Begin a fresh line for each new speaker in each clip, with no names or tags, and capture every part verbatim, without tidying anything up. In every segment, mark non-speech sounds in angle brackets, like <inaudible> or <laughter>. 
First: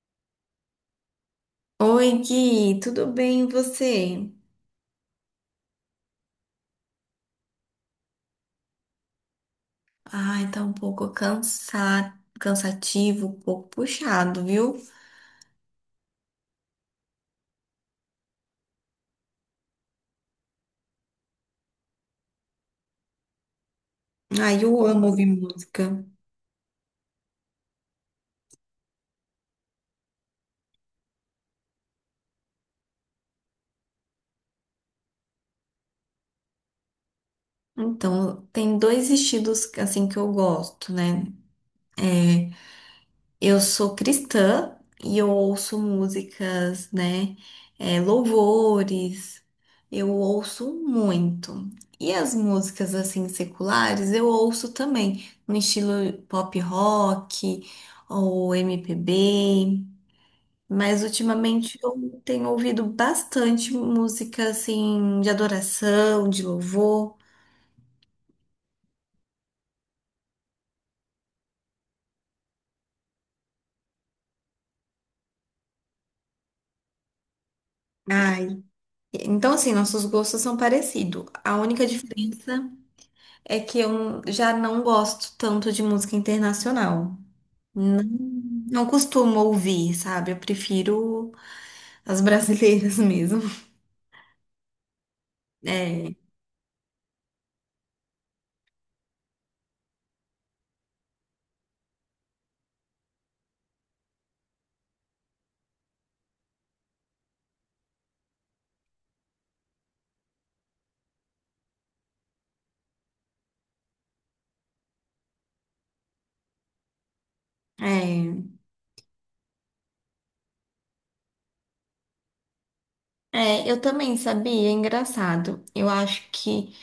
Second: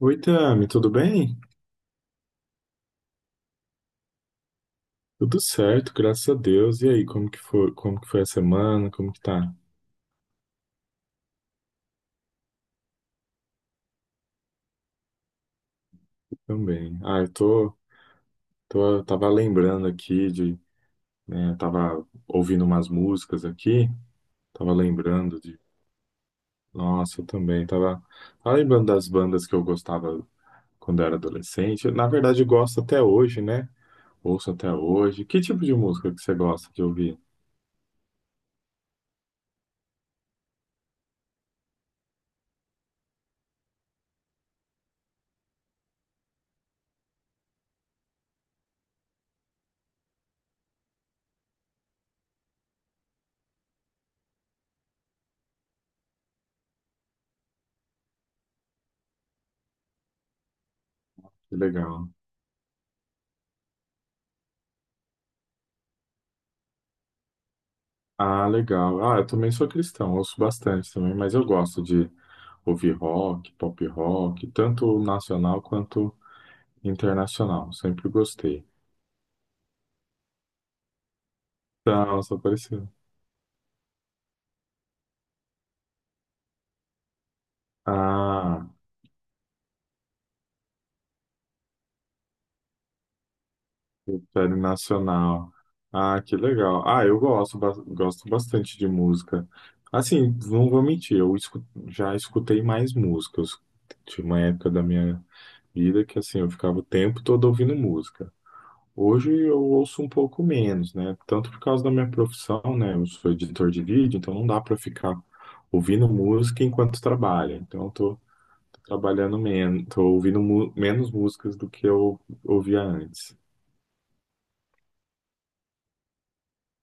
Oi, Tami, tudo bem?
Oi, Gui, tudo bem e você?
Tudo certo, graças a Deus. E aí, como que foi, como que foi a semana? Como que tá?
Ai, tá um pouco cansa... cansativo, um pouco puxado, viu?
Também. Ah, eu tô, tô, tava lembrando aqui de, né, tava ouvindo umas músicas aqui,
Ai,
tava
eu amo ouvir
lembrando de,
música.
nossa, eu também tava, tava lembrando das bandas que eu gostava quando era adolescente. Na verdade, eu gosto até hoje, né? Ouço até hoje. Que tipo de música que você gosta de ouvir?
Então, tem dois estilos assim que eu gosto, né? É, eu sou cristã e eu ouço músicas, né? É, louvores, eu ouço muito. E as músicas assim seculares eu ouço também, no estilo pop rock ou M P B. Mas
Que
ultimamente
legal.
eu tenho ouvido bastante música assim de adoração, de louvor.
Ah, legal. Ah, eu também sou cristão, ouço bastante também, mas eu gosto de ouvir rock, pop rock, tanto nacional quanto internacional. Sempre
Ai,
gostei.
então assim, nossos gostos são parecidos. A única
Não, só
diferença
apareceu.
é que eu já não gosto tanto de música internacional. Não,
Ah,
não costumo ouvir, sabe? Eu prefiro as brasileiras <laughs> mesmo.
série nacional.
É,
Ah, que legal. Ah, eu gosto, ba- gosto bastante de música. Assim, não vou mentir, eu escu- já escutei mais músicas. Tinha uma época da minha vida que assim, eu ficava o tempo todo ouvindo música. Hoje eu ouço um pouco menos, né? Tanto por causa da minha profissão, né? Eu sou editor de vídeo, então não dá para ficar ouvindo música enquanto trabalha. Então eu tô,
é.
tô trabalhando menos, tô ouvindo mu- menos músicas do que eu ouvia antes.
É, eu também sabia, é engraçado. Eu acho que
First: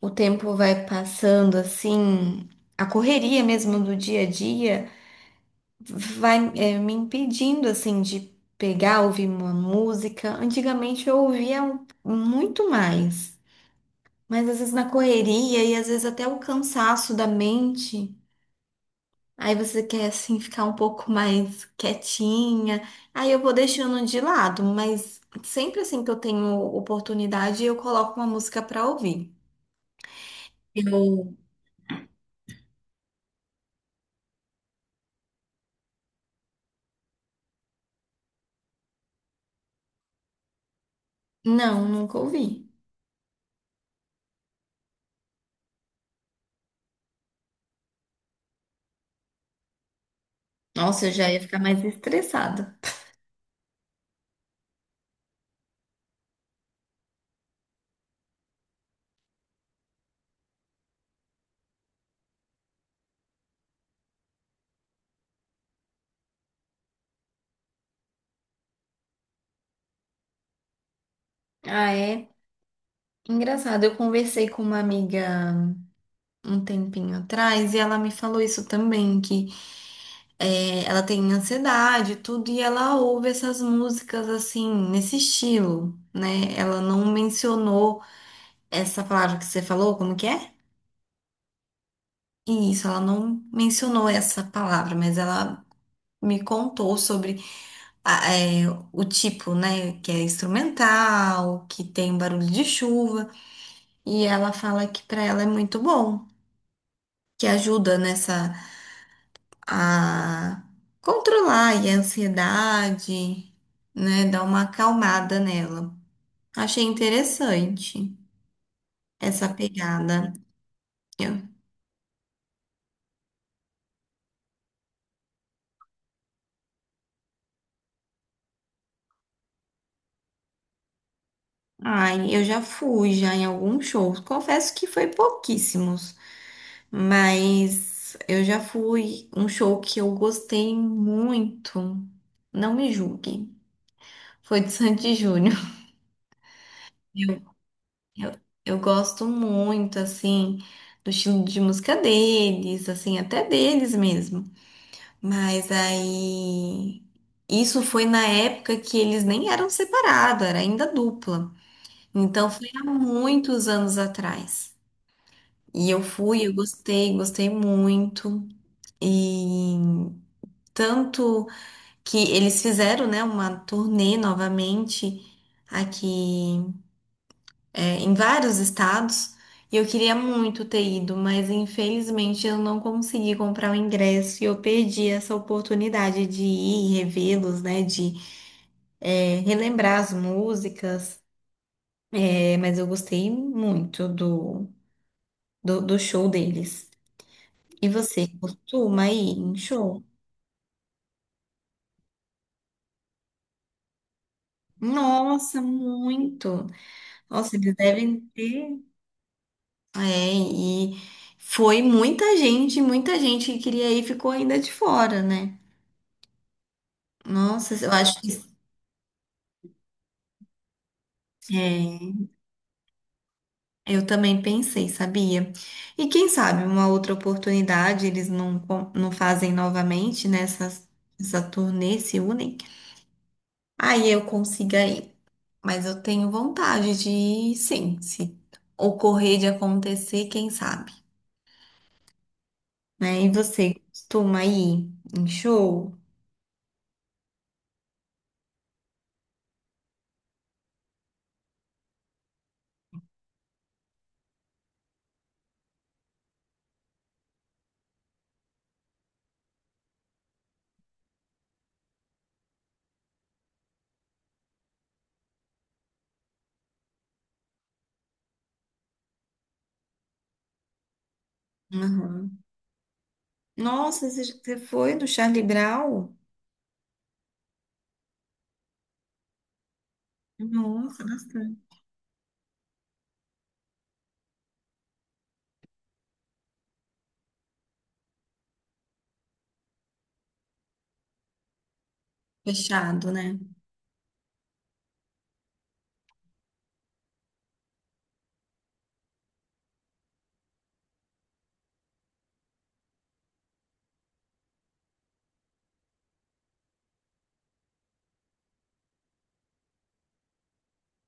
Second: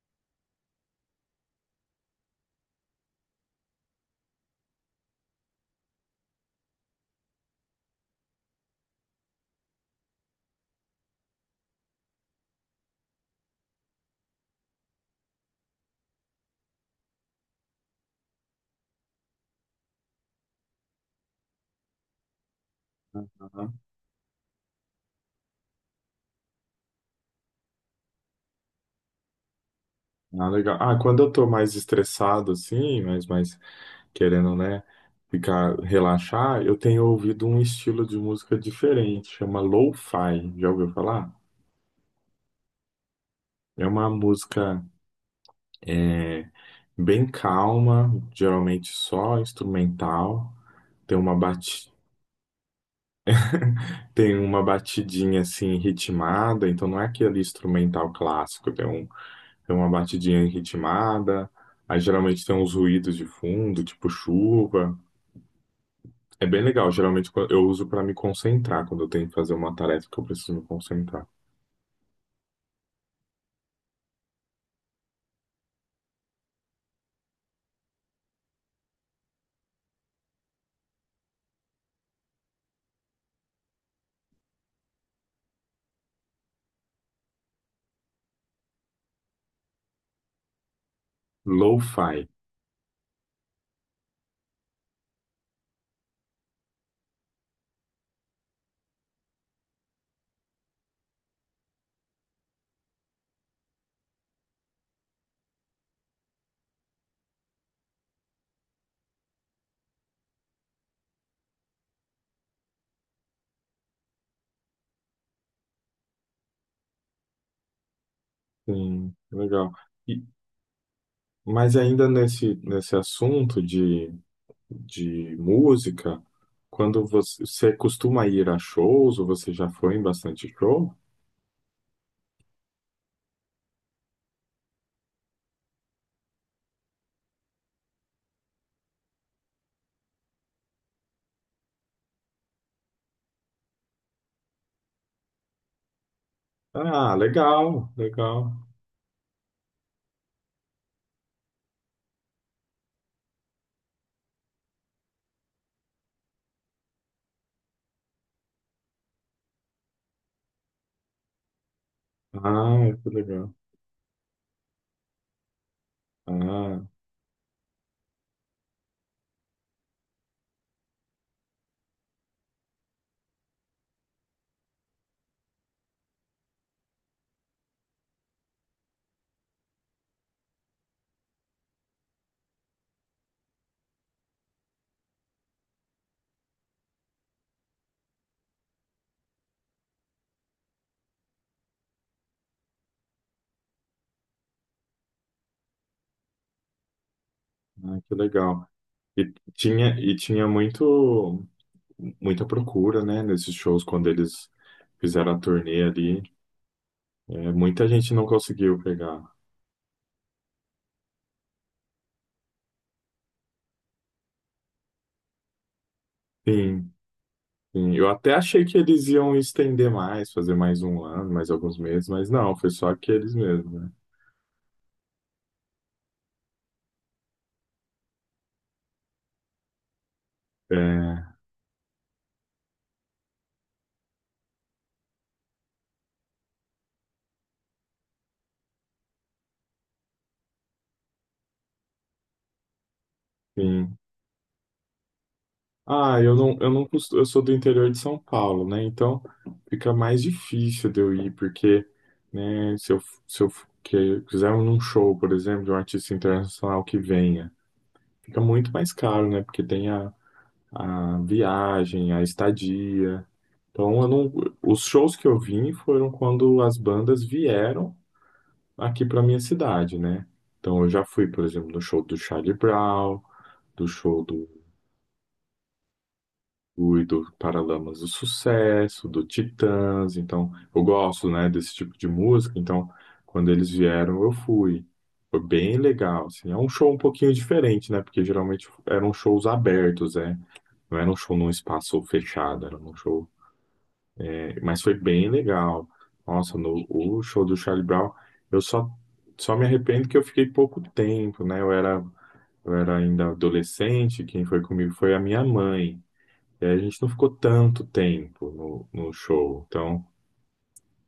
o tempo vai passando assim, a correria mesmo do dia a dia vai é, me impedindo assim de pegar, ouvir uma música. Antigamente eu ouvia muito mais. Mas às vezes na correria e às vezes até o cansaço da mente, aí você quer assim ficar um pouco mais quietinha. Aí eu vou
Aham.
deixando de lado, mas sempre assim que eu tenho oportunidade, eu coloco uma música pra ouvir.
Ah, legal. Ah, quando eu
Eu,
tô mais estressado, assim, mas mais querendo, né, ficar, relaxar, eu tenho ouvido um estilo de música diferente, chama lo-fi. Já ouviu falar?
Não, nunca ouvi.
É uma música. É, bem calma, geralmente só instrumental.
Nossa, eu
Tem
já
uma
ia ficar mais
bati...
estressada.
<laughs> Tem uma batidinha assim ritmada, então não é aquele instrumental clássico, tem, um... tem uma batidinha ritmada. Aí geralmente tem uns ruídos de fundo, tipo chuva. É bem legal, geralmente quando- eu uso para me concentrar quando eu tenho que fazer uma tarefa que eu preciso me concentrar.
Ah, é engraçado. Eu conversei com uma amiga um tempinho atrás e ela me falou isso também, que é, ela tem ansiedade, e tudo, e ela ouve essas músicas assim, nesse estilo, né? Ela não mencionou essa palavra que você falou, como que é?
Lo-fi.
Isso, ela não mencionou essa palavra, mas ela me contou sobre a- é, o tipo, né? Que é instrumental, que tem barulho de chuva, e ela fala que para ela é muito bom, que ajuda nessa. A controlar aí a ansiedade, né? Dar uma acalmada nela. Achei interessante
Sim,
essa
legal. E-
pegada. Eu-
mas ainda nesse, nesse assunto de de música, quando você, você costuma ir a shows ou você já foi em bastante show?
ai, eu já fui já em alguns shows. Confesso que foi pouquíssimos, mas eu já fui um show que eu gostei muito. Não me julgue. Foi de Sandy <laughs> e Júnior.
Ah,
Eu,
legal,
eu,
legal.
eu gosto muito, assim, do estilo de música deles, assim, até deles mesmo. Mas aí. Isso foi na época que eles nem eram separados, era ainda dupla. Então foi há
Ah, que legal.
muitos anos atrás. E eu fui, eu
Ah,
gostei, gostei muito. E tanto que eles fizeram, né, uma turnê novamente aqui é, em vários estados e eu queria muito ter ido, mas infelizmente eu não consegui comprar o ingresso e eu perdi essa oportunidade de ir e revê-los, né? De é, relembrar as músicas. É, mas eu gostei muito do, do, do show deles. E
ah, que
você
legal.
costuma
E
ir em
tinha,
show?
e tinha muito, muita procura, né, nesses shows quando eles fizeram a
Nossa,
turnê ali.
muito!
É,
Nossa, eles
muita gente
devem
não
ter.
conseguiu pegar.
É, e foi muita gente, muita gente que queria ir ficou ainda de fora, né?
Sim,
Nossa, eu
sim, eu
acho que
até achei que eles iam estender mais, fazer mais um ano, mais alguns meses,
é,
mas não, foi só aqueles mesmo, né?
eu também pensei, sabia? E quem sabe uma outra oportunidade eles não, con- não fazem novamente nessa
É,
essa turnê, se unem. Aí eu consiga ir. Mas eu tenho vontade de ir, sim, se ocorrer de acontecer, quem sabe, né? E você
sim.
costuma ir em show?
Ah, eu não, eu não costu- eu sou do interior de São Paulo, né? Então fica mais difícil de eu ir, porque, né, se eu, se eu que, quiser um show, por exemplo, de um artista internacional que venha, fica muito mais caro, né? Porque tem a, a viagem, a estadia. Então eu não, os shows que eu vim foram quando as bandas vieram aqui para minha cidade, né? Então eu já fui, por exemplo, no show do
Uhum.
Charlie Brown, do
Nossa,
show
você
do
você foi no Charlie Brown?
Rui, do Paralamas do Sucesso, do Titãs. Então eu
Nossa,
gosto, né,
bastante.
desse tipo de música. Então quando eles vieram eu fui. Foi bem legal, assim. É um show um pouquinho diferente, né? Porque geralmente eram shows abertos, né? Não era um show num espaço fechado, era um
Fechado,
show.
né?
É, mas foi bem legal. Nossa, no o show do Charlie Brown, eu só só me arrependo que eu fiquei pouco tempo, né? Eu era Eu era ainda adolescente, quem foi comigo foi a minha mãe. E aí a gente não ficou tanto tempo no, no show, então,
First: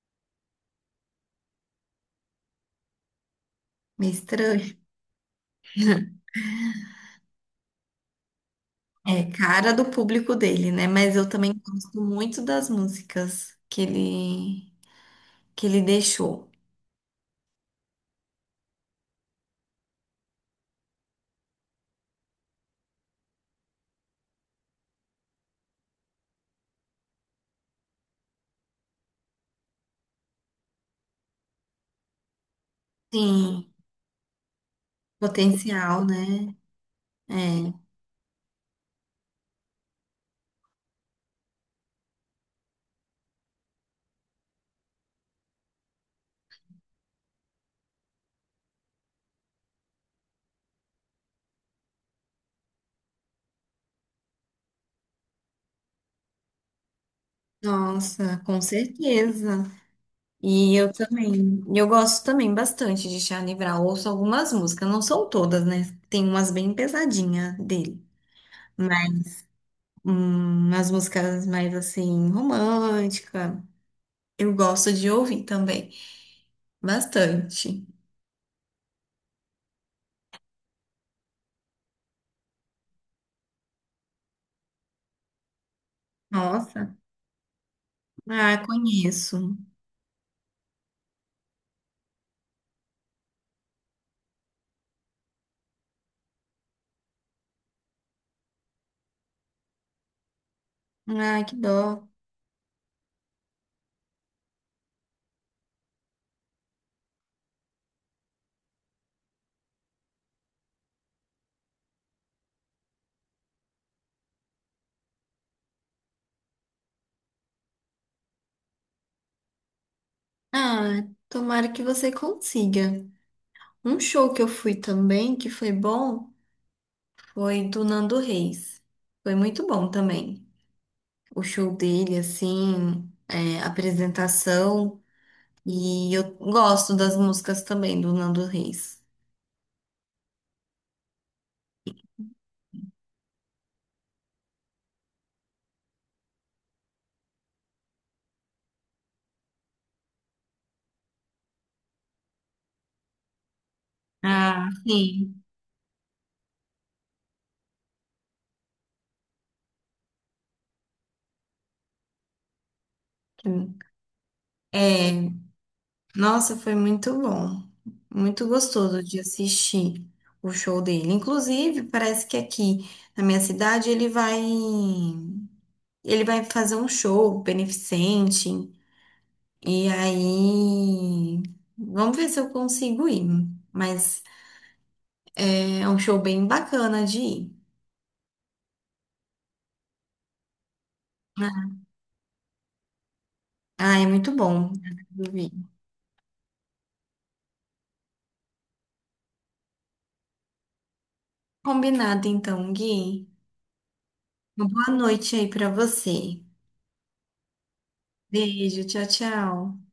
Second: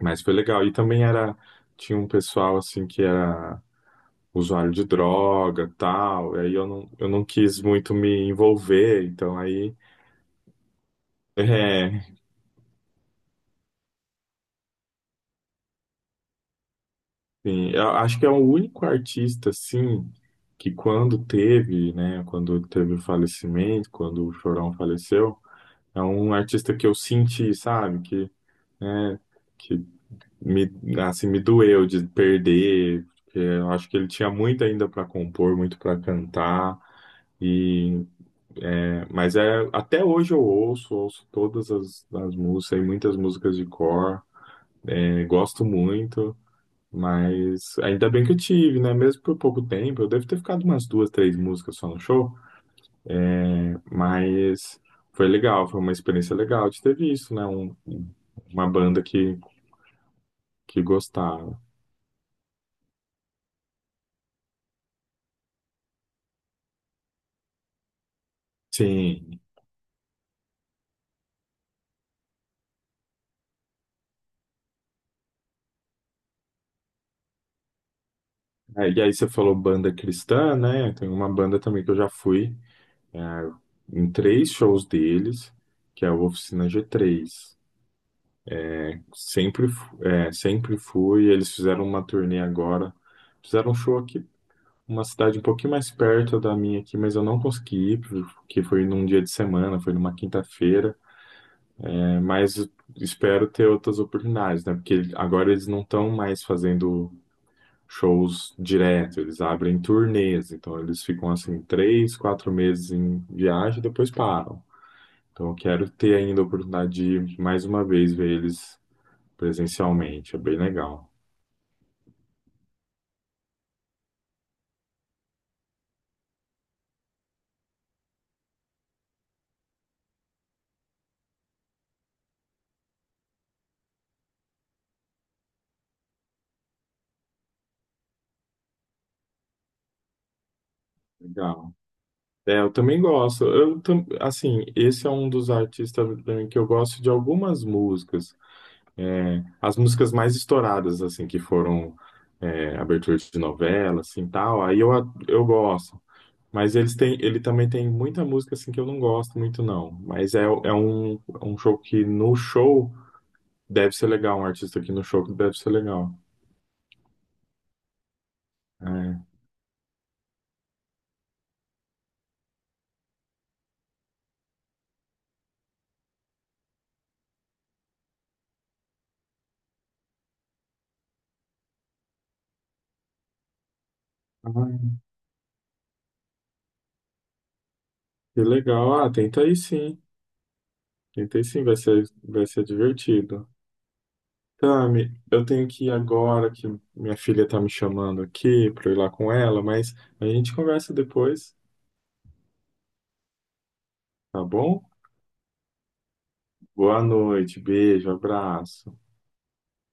mas foi legal. E também era, tinha um pessoal assim que era
Meio
usuário
estranho.
de droga, tal, e aí eu não, eu não quis muito me envolver,
É
então
cara
aí,
do público dele, né? Mas eu também gosto
<laughs> é,
muito das músicas que ele que ele deixou.
sim, eu acho que é o único artista assim que quando teve, né, quando teve o falecimento, quando o Chorão faleceu, é um artista que eu senti, sabe, que, né, que me, assim, me doeu de perder, porque
Sim,
eu acho que ele tinha muito ainda para compor, muito para
potencial, né?
cantar.
É.
E, é, mas é, até hoje eu ouço, ouço todas as, as músicas, e muitas músicas de cor, é, gosto muito, mas ainda bem que eu tive, né? Mesmo por pouco tempo, eu devo ter ficado umas duas, três músicas só no show, mas foi legal, foi uma experiência legal de ter visto, né? Um,
Nossa, com
uma banda que,
certeza. E
que
eu
gostava.
também, eu gosto também bastante de Charlie Brown. Ouço algumas músicas, não são todas, né? Tem umas bem pesadinhas dele, mas
Sim.
hum, as músicas mais assim romântica, eu gosto de ouvir também, bastante.
É, e aí você falou banda cristã, né? Tem uma banda também que eu já fui é, em três shows deles, que é o Oficina g
Nossa,
três
ah, conheço.
Sempre, fu- é, sempre fui. Eles fizeram uma turnê agora. Fizeram um show aqui, uma cidade um pouquinho mais perto da minha aqui, mas eu não consegui ir, porque foi num dia de semana, foi numa quinta-feira.
Ai, que dó.
É, mas espero ter outras oportunidades, né? Porque agora eles não estão mais fazendo shows direto, eles abrem turnês, então eles ficam assim três, quatro meses em viagem e depois param. Então eu quero ter ainda a oportunidade de ir mais uma vez ver eles presencialmente, é bem
Ah,
legal.
tomara que você consiga. Um show que eu fui também, que foi bom, foi do Nando Reis. Foi muito bom também. O show dele, assim, é, a apresentação. E eu gosto das músicas também do Nando Reis.
Legal. É, eu também gosto. Eu tam- assim, esse é um dos artistas pra mim que eu gosto de algumas músicas. É, as músicas mais estouradas, assim, que foram é, abertura de novela, assim, tal.
Ah,
Aí eu,
sim.
eu gosto. Mas eles têm, ele também tem muita música assim que eu não gosto muito, não. Mas é, é um, é um show que no show deve ser legal, um artista aqui no
É,
show que deve ser legal.
nossa, foi muito bom. Muito gostoso de
É.
assistir o show dele. Inclusive, parece que aqui na minha cidade ele vai. Ele vai fazer um show beneficente. E aí. Vamos ver se eu consigo ir. Mas
Ai,
é um show bem bacana de ir.
que legal. Ah, tenta aí sim. Tenta aí sim, vai ser, vai ser divertido.
Ah, é muito bom.
Tami, eu tenho que ir agora que minha filha tá me chamando aqui pra eu ir lá com ela, mas a gente conversa depois,
Combinado então, Gui.
tá
Uma
bom?
boa noite aí pra você.
Boa noite, beijo,
Beijo,
abraço.
tchau, tchau.